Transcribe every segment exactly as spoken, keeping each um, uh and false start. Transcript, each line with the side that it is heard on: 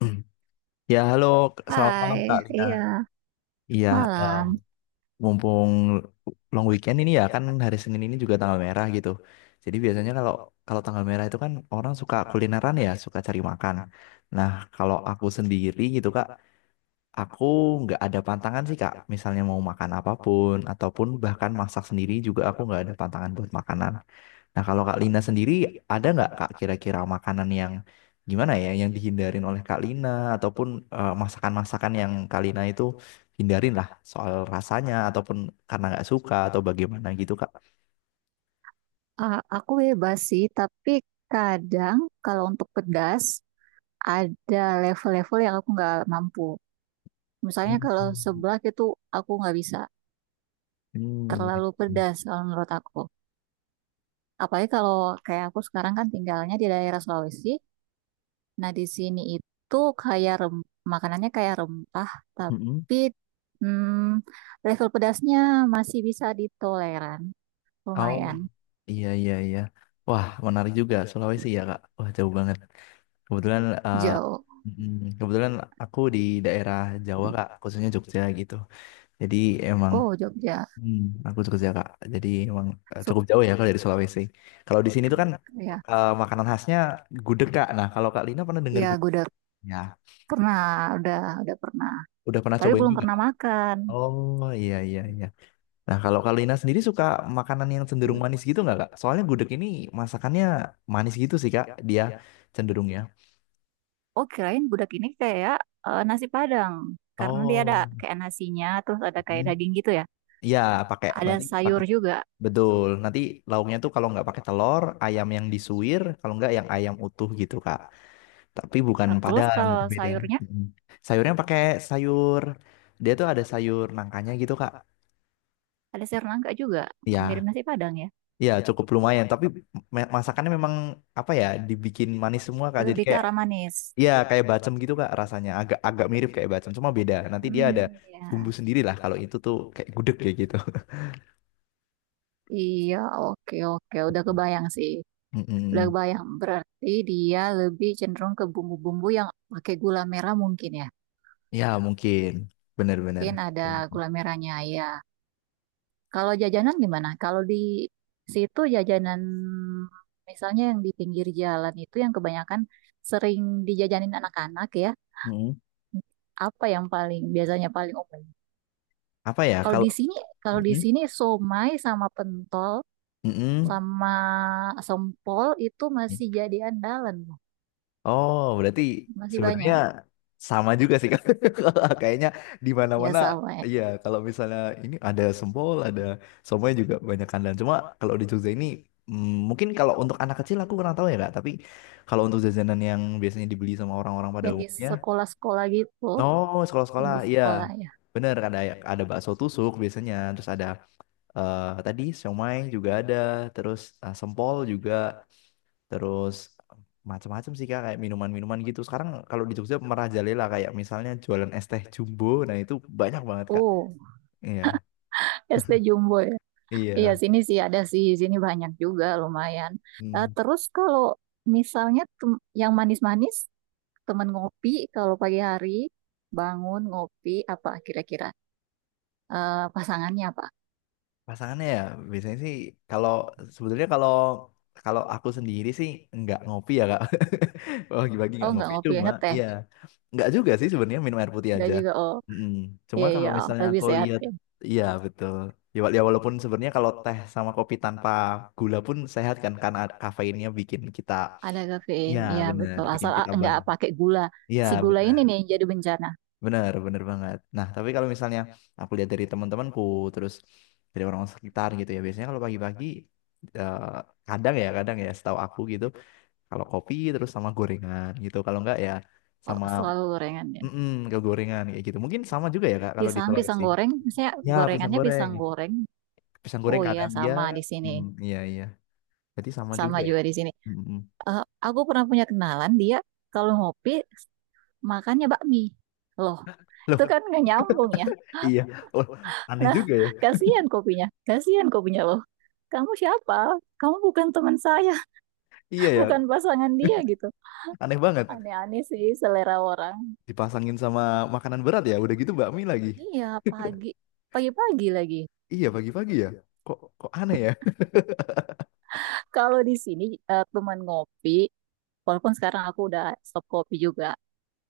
left: Ya, halo, selamat malam Kak
right: Hai,
left: Lina.
right: iya,
left: Iya, eh,
right: malam.
left: mumpung long weekend ini ya kan hari Senin ini juga tanggal merah gitu. Jadi biasanya kalau kalau tanggal merah itu kan orang suka kulineran ya, suka cari makan. Nah, kalau aku sendiri gitu Kak, aku nggak ada pantangan sih Kak. Misalnya mau makan apapun ataupun bahkan masak sendiri juga aku nggak ada pantangan buat makanan. Nah, kalau Kak Lina sendiri ada nggak Kak kira-kira makanan yang gimana ya yang dihindarin oleh Kak Lina ataupun eh, masakan-masakan yang Kak Lina itu hindarin lah soal rasanya ataupun karena nggak suka atau bagaimana gitu Kak?
right: A- aku bebas sih, tapi kadang kalau untuk pedas ada level-level yang aku nggak mampu. Misalnya kalau seblak itu aku nggak bisa,
left: Hmm.
right: terlalu
left: Hmm.
right: pedas kalau menurut aku. Apalagi kalau kayak aku sekarang kan tinggalnya di daerah Sulawesi. Nah, di sini itu kayak rem makanannya kayak rempah,
left: Mm-mm.
right: tapi hmm, level pedasnya masih bisa ditoleran,
left: Oh,
right: lumayan
left: iya iya iya. Wah, menarik juga Sulawesi ya Kak. Wah, jauh banget. Kebetulan eh,
right: jauh.
left: mm, kebetulan aku di daerah Jawa Kak, khususnya Jogja gitu. Jadi emang.
right: Oh, Jogja.
left: Hmm, aku Jogja kak, jadi emang eh, cukup jauh ya kalau dari Sulawesi. Kalau di sini tuh kan
right: Ya,
left: eh, makanan khasnya gudeg kak. Nah kalau kak Lina pernah dengar
right: ya gue
left: gudeg?
right: udah
left: Ya,
right: pernah, udah udah pernah.
left: udah pernah
right: Tapi
left: cobain
right: belum
left: juga.
right: pernah
left: Kak?
right: makan.
left: Oh iya iya iya. Nah kalau kak Lina sendiri suka makanan yang cenderung manis gitu nggak kak? Soalnya gudeg ini masakannya manis gitu sih kak, dia cenderungnya.
right: Oh, kirain gudeg ini kayak eh, nasi Padang. Karena dia ada
left: Oh,
right: kayak nasinya, terus ada
left: hmm.
right: kayak daging gitu ya.
left: Iya pakai
right: Ada
left: nanti pakai
right: sayur juga.
left: betul. Nanti lauknya tuh kalau nggak pakai telur, ayam yang disuir, kalau nggak yang ayam utuh gitu kak. Tapi bukan
right: Nah, telur
left: Padang
right: kalau
left: itu beda.
right: sayurnya
left: Mm. Sayurnya pakai sayur, dia tuh ada sayur nangkanya gitu Kak.
right: ada sayur nangka juga. Mirip
left: Ya,
right: nasi Padang ya.
left: ya cukup lumayan. Tapi me- masakannya memang apa ya dibikin manis semua Kak. Jadi
right: Lebih ke
left: kayak
right: arah manis.
left: ya kayak bacem gitu Kak rasanya. Agak agak mirip kayak bacem cuma beda. Nanti dia ada
right: Hmm,
left: bumbu
right: ya.
left: sendiri lah kalau itu tuh kayak gudeg kayak gitu.
right: Iya, oke oke. Udah kebayang sih. Udah
left: Mm-mm.
right: kebayang. Berarti dia lebih cenderung ke bumbu-bumbu yang pakai gula merah mungkin ya.
left: Ya mungkin bener-bener.
right: Mungkin ada gula merahnya ya. Kalau jajanan gimana? Kalau di situ jajanan misalnya yang di pinggir jalan itu yang kebanyakan sering dijajanin anak-anak ya.
left: mm
right: Apa yang paling biasanya paling umum?
left: Apa ya
right: Kalau
left: kalau.
right: di sini, kalau di
left: Mm-mm.
right: sini somai sama pentol
left: Mm-mm.
right: sama sempol itu masih jadi andalan, Bu.
left: Oh, berarti
right: Masih
left: sebenarnya
right: banyak
left: sama juga sih Kak. Kayaknya di
right: ya
left: mana-mana
right: sama ya.
left: iya kalau misalnya ini ada sempol, ada semuanya juga banyak kandang. Cuma kalau di Jogja ini mm, mungkin kalau untuk anak kecil aku kurang tahu ya Kak, tapi kalau untuk jajanan yang biasanya dibeli sama orang-orang pada
right: Yang di
left: umumnya,
right: sekolah-sekolah gitu,
left: oh
right: yang
left: sekolah-sekolah,
right: di
left: iya.
right: sekolah ya.
left: Bener ada ya, ada bakso tusuk biasanya, terus ada eh, tadi siomay juga ada, terus eh, sempol juga. Terus macam-macam sih Kak, kayak minuman-minuman gitu. Sekarang kalau di Jogja merajalela kayak misalnya jualan es teh jumbo, nah itu banyak banget Kak.
right: Oh,
left: Iya,
right: S D Jumbo ya. Iya,
left: iya.
right: sini sih ada sih, sini banyak juga lumayan. Eh,
left: Hmm.
right: terus kalau misalnya tem- yang manis-manis, temen ngopi kalau pagi hari bangun ngopi apa kira-kira. Eh, pasangannya apa?
left: Pasangannya ya biasanya sih kalau sebenarnya kalau kalau aku sendiri sih nggak ngopi ya kak. Oh, pagi-pagi
right: Oh
left: nggak
right: nggak
left: ngopi. Ngopi
right: ngopi
left: cuma
right: ngeteh,
left: iya nggak juga sih sebenarnya minum air putih
right: nggak
left: aja.
right: juga oh
left: Mm-mm. Cuma
right: iya iya
left: kalau
right: oh,
left: misalnya
right: lebih
left: aku
right: sehat
left: lihat
right: ya.
left: iya betul. Ya, wa- ya walaupun sebenarnya kalau teh sama kopi tanpa gula pun sehat kan karena ada kafeinnya bikin kita
right: Ada kafein,
left: iya
right: iya
left: benar
right: betul.
left: bikin
right: Asal ah,
left: kita
right: nggak
left: bangun.
right: pakai gula.
left: Iya
right: Si gula ini
left: benar.
right: nih yang jadi bencana.
left: Bener, bener banget. Nah, tapi kalau misalnya aku lihat dari teman-temanku, terus dari orang sekitar gitu ya, biasanya kalau pagi-pagi, eh, kadang ya, kadang ya, setahu aku gitu, kalau kopi terus sama gorengan gitu, kalau enggak ya
right: Oh
left: sama
right: selalu gorengannya.
left: mm ke gorengan kayak gitu. Mungkin sama juga ya Kak, kalau di
right: Pisang pisang
left: Sulawesi.
right: goreng, misalnya
left: Ya, pisang
right: gorengannya
left: goreng.
right: pisang goreng.
left: Pisang goreng
right: Oh iya
left: kadang ya.
right: sama di sini,
left: Mm, iya, iya. Jadi sama
right: sama
left: juga ya.
right: juga di sini.
left: Mm-mm.
right: Eh, aku pernah punya kenalan dia kalau ngopi makannya bakmi. Loh,
left: Loh,
right: itu kan nggak nyambung ya.
left: iya. Loh, aneh
right: Nah,
left: juga ya.
right: kasihan kopinya. Kasihan kopinya loh. Kamu siapa? Kamu bukan teman saya,
left: Iya
right: bukan
left: ya,
right: pasangan dia gitu.
left: aneh banget.
right: Aneh-aneh sih selera orang.
left: Dipasangin sama makanan berat ya, udah gitu bakmi lagi.
right: Iya, pagi. Pagi-pagi lagi.
left: Iya pagi-pagi ya. Kok kok aneh ya?
right: Kalau di sini eh, teman ngopi, walaupun sekarang aku udah stop kopi juga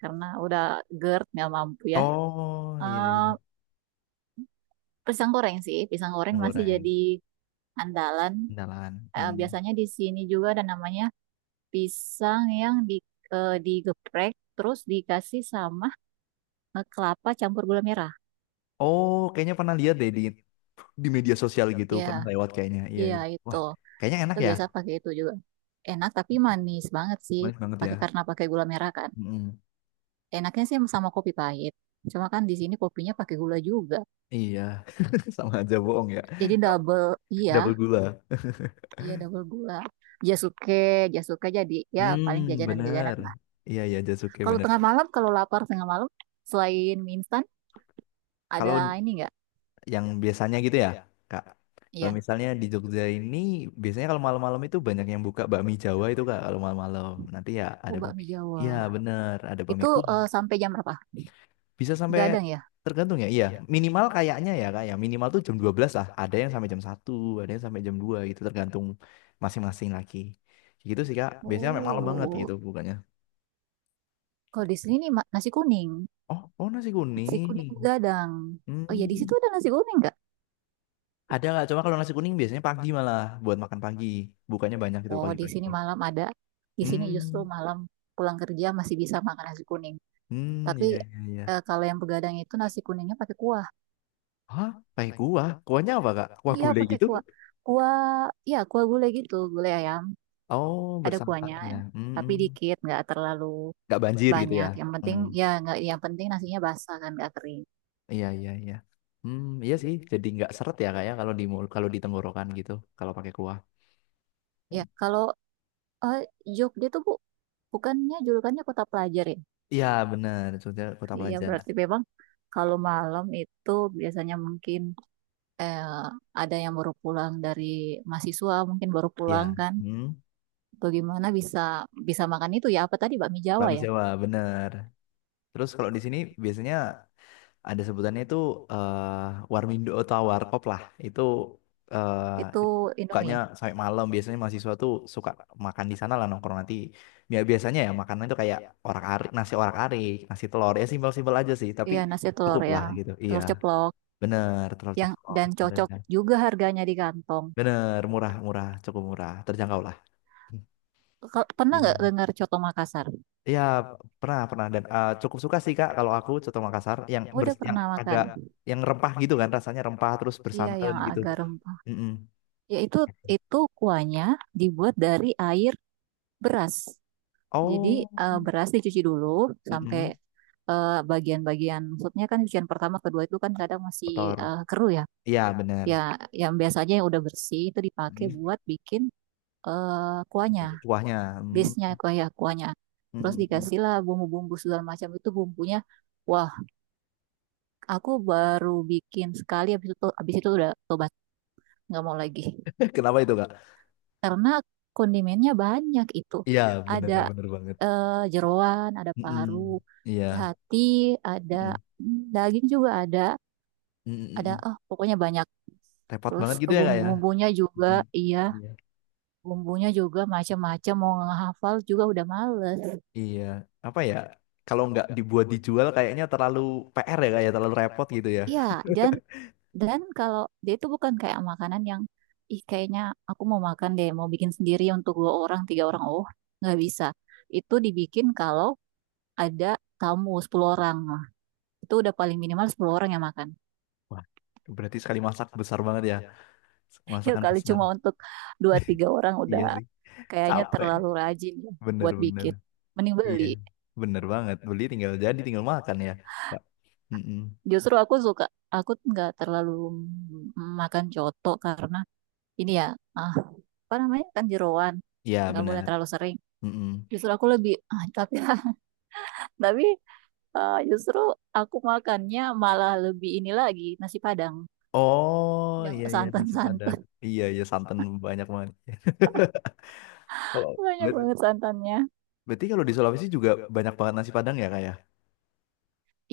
right: karena udah GERD nggak mampu ya.
left: Oh iya
right: Eh,
left: iya
right: Pisang goreng sih, pisang goreng
left: mie
right: masih
left: goreng
right: jadi andalan.
left: indalan.
right: Eh,
left: Hmm.
right: biasanya di sini juga ada namanya pisang yang di, eh, digeprek terus dikasih sama eh, kelapa campur gula merah.
left: Oh kayaknya pernah lihat deh di di media sosial gitu
right: Ya,
left: pernah lewat kayaknya. Iya
right: iya
left: iya.
right: itu.
left: Wah kayaknya enak
right: Itu
left: ya.
right: biasa pakai itu juga. Enak tapi manis banget sih
left: Manis banget ya.
right: pakai karena pakai gula merah kan.
left: Mm-mm.
right: Enaknya sih sama kopi pahit. Cuma kan di sini kopinya pakai gula juga.
left: Iya, sama aja bohong ya.
right: Jadi double,
left: Double
right: iya,
left: gula.
right: iya double gula. Jasuke, jasuke jadi ya paling
left: Hmm
right: jajanan-jajanan
left: bener.
right: lah.
left: Iya iya Jasuke
right: Kalau
left: bener.
right: tengah malam, kalau lapar tengah malam, selain mie instan,
left: Kalau
right: ada ini nggak?
left: yang biasanya gitu ya, Kak. Kalau
right: Iya.
left: misalnya di Jogja ini biasanya kalau malam-malam itu banyak yang buka bakmi Jawa itu Kak kalau malam-malam. Nanti ya ada
right: Oh,
left: bakmi.
right: bakmi
left: Iya
right: Jawa.
left: bener, ada bakmi
right: Itu
left: kuah.
right: eh, sampai jam berapa?
left: Bisa sampai
right: Gadang ya?
left: tergantung ya. Iya, minimal kayaknya ya Kak ya. Minimal tuh jam dua belas lah. Ada yang sampai jam satu, ada yang sampai jam dua gitu tergantung masing-masing lagi. Gitu sih Kak. Biasanya sampai malam banget
right: Oh,
left: gitu bukannya.
right: kalau di sini ma- nasi kuning.
left: Oh, oh nasi
right: Nasi kuning
left: kuning.
right: gadang. Oh ya, di
left: Hmm.
right: situ ada nasi kuning nggak?
left: Ada nggak? Cuma kalau nasi kuning biasanya pagi malah buat makan pagi. Bukannya banyak itu
right: Oh, di
left: pagi-pagi.
right: sini malam ada. Di sini justru
left: Hmm,
right: malam pulang kerja masih bisa makan nasi kuning.
left: hmm,
right: Tapi
left: iya iya iya.
right: eh, kalau yang begadang itu nasi kuningnya pakai kuah.
left: Hah, pakai kuah? Kuahnya apa kak? Kuah
right: Iya,
left: gulai
right: pakai
left: gitu?
right: kuah. Kuah, ya kuah gulai gitu, gulai ayam.
left: Oh,
right: Ada
left: bersantan
right: kuahnya,
left: ya. Hmm,
right: tapi
left: hmm.
right: dikit, nggak terlalu
left: Nggak banjir gitu ya?
right: banyak. Yang penting
left: Hmm,
right: ya nggak, yang penting nasinya basah kan nggak kering.
left: iya iya iya. Hmm, iya sih. Jadi nggak seret ya kak ya kalau di mul- kalau di tenggorokan gitu kalau pakai kuah.
right: Ya,
left: Hmm.
right: kalau Eh, Jogja tuh bu, bukannya julukannya kota pelajar ya?
left: Iya benar. Sudah kota
right: Iya
left: pelajar.
right: berarti memang kalau malam itu biasanya mungkin eh, ada yang baru pulang dari mahasiswa mungkin baru pulang
left: Iya.
right: kan?
left: Hmm,
right: Atau gimana bisa bisa makan itu ya? Apa tadi bakmi Jawa
left: bakmi
right: ya?
left: Jawa benar. Terus kalau di sini biasanya ada sebutannya itu eh, Warmindo atau Warkop lah. Itu eh,
right: Itu
left: it- bukanya
right: Indomie.
left: sampai malam biasanya mahasiswa tuh suka makan di sana lah nongkrong nanti. Ya biasanya ya makanan itu kayak orak-arik, nasi orak-arik, nasi telur ya simpel-simpel aja sih, tapi
right: Iya nasi telur
left: cukup lah
right: yang
left: gitu. Iya,
right: telur ceplok
left: bener terlalu
right: yang
left: cepet.
right: dan cocok juga harganya di kantong.
left: Bener, murah-murah, cukup murah, terjangkau lah.
right: Kal- Pernah
left: Iya,
right: nggak
left: iya.
right: dengar coto Makassar?
left: Iya, pernah pernah dan eh, cukup suka sih Kak kalau aku coto Makassar yang
right: Oh, udah
left: bers- yang
right: pernah makan.
left: agak yang rempah gitu kan rasanya rempah terus
right: Iya
left: bersantan
right: yang
left: gitu.
right: agak rempah.
left: Mm-mm.
right: Ya itu itu kuahnya dibuat dari air beras. Jadi
left: Oh,
right: eh, beras dicuci dulu sampai
left: mm-mm.
right: eh, bagian-bagian maksudnya kan cucian pertama kedua itu kan kadang masih
left: Kotor.
right: eh, keruh ya.
left: Iya, benar.
right: Ya yang biasanya yang udah bersih itu dipakai
left: Mm.
right: buat bikin eh, kuahnya,
left: Jadi kuahnya.
right: base-nya
left: Mm.
right: kuah ya kuahnya. Terus
left: Mm-mm.
right: dikasihlah bumbu-bumbu segala macam itu bumbunya. Wah, aku baru bikin sekali habis itu habis itu udah tobat, nggak mau lagi.
left: Kenapa itu, Kak?
right: Karena kondimennya banyak itu.
left: Iya, benar,
right: Ada
left: benar banget.
right: eh, jeroan, ada paru,
left: Mm-mm.
right: ada
left: Iya.
right: hati, ada
left: Mm-mm.
right: mm, daging juga ada, ada
left: Mm-mm.
right: oh pokoknya banyak.
left: Repot
right: Terus
left: banget gitu ya, Kak ya?
right: bumbu-bumbunya juga,
left: Mm-mm.
right: iya,
left: Iya.
right: bumbunya juga macam-macam mau ngehafal juga udah males.
left: Iya. Apa ya? Kalau nggak dibuat dijual kayaknya terlalu P R ya, Kak ya? Terlalu repot gitu ya.
right: Iya, dan dan kalau dia itu bukan kayak makanan yang ih kayaknya aku mau makan deh, mau bikin sendiri untuk dua orang, tiga orang. Oh, nggak bisa. Itu dibikin kalau ada tamu sepuluh orang. Itu udah paling minimal sepuluh orang yang makan.
left: Wah, berarti sekali masak besar banget ya.
right: Ya
left: Masakan
right: kali
left: besar.
right: cuma untuk dua tiga orang udah
left: Iya sih.
right: kayaknya
left: Capek.
right: terlalu rajin ya buat
left: Bener-bener.
right: bikin. Mending
left: Iya,
right: beli.
left: bener banget. Beli tinggal jadi, tinggal makan ya. Kak. Mm-mm.
right: Justru aku suka, aku nggak terlalu makan coto karena ini ya, ah, apa namanya kan jeroan.
left: Iya,
right: Nggak boleh
left: benar.
right: terlalu sering.
left: Mm-mm.
right: Justru aku lebih, ah, tapi tapi ah, justru aku makannya malah lebih ini lagi, nasi Padang.
left: Oh,
right: Yang
left: iya iya nasi padang.
right: santan-santan.
left: Iya iya santan banyak banget.
right: Banyak banget santannya.
left: Berarti kalau di Sulawesi juga banyak banget nasi padang ya kayak?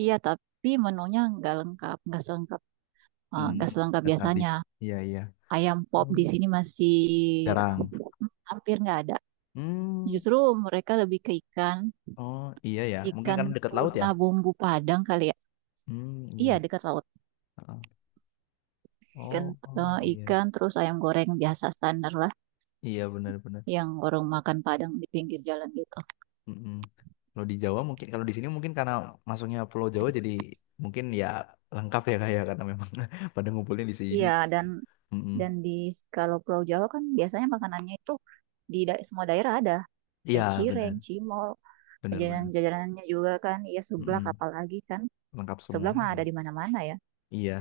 right: Iya, tapi menunya nggak lengkap, nggak selengkap Eh,
left: Hmm,
right: nggak uh, selengkap
left: nasi habis.
right: biasanya.
left: Iya iya.
right: Ayam pop
left: Oh,
right: di sini masih
left: jarang.
right: hampir nggak ada.
left: Hmm.
right: Justru mereka lebih ke ikan,
left: Oh, iya ya. Mungkin
right: ikan
left: karena dekat laut ya.
right: tuna bumbu Padang kali ya.
left: Hmm,
right: Iya
left: iya.
right: dekat laut.
left: Heeh.
right: Ikan,
left: Oh, oh,
right: eh,
left: iya.
right: ikan terus ayam goreng biasa standar lah,
left: Iya benar-benar.
right: yang orang makan Padang di pinggir jalan gitu.
left: Mm-mm. Kalau di Jawa mungkin kalau di sini mungkin karena masuknya Pulau Jawa jadi mungkin ya lengkap ya kayak karena memang pada ngumpulin di sini.
right: Iya dan
left: Mm-mm.
right: dan di kalau Pulau Jawa kan biasanya makanannya itu di da- semua daerah ada
left: Iya
right: kayak cireng,
left: benar
right: cimol,
left: benar benar.
right: jajanan-jajanannya juga kan, ya seblak
left: Mm-mm.
right: apalagi kan,
left: Lengkap semua.
right: seblak mah ada di mana-mana ya.
left: Iya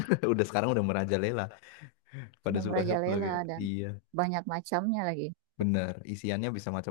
left: udah sekarang udah merajalela pada
right: Sudah
left: suka-suka
right: merajalela
left: ya.
right: dan
left: Iya
right: banyak macamnya lagi.
left: benar isiannya bisa macam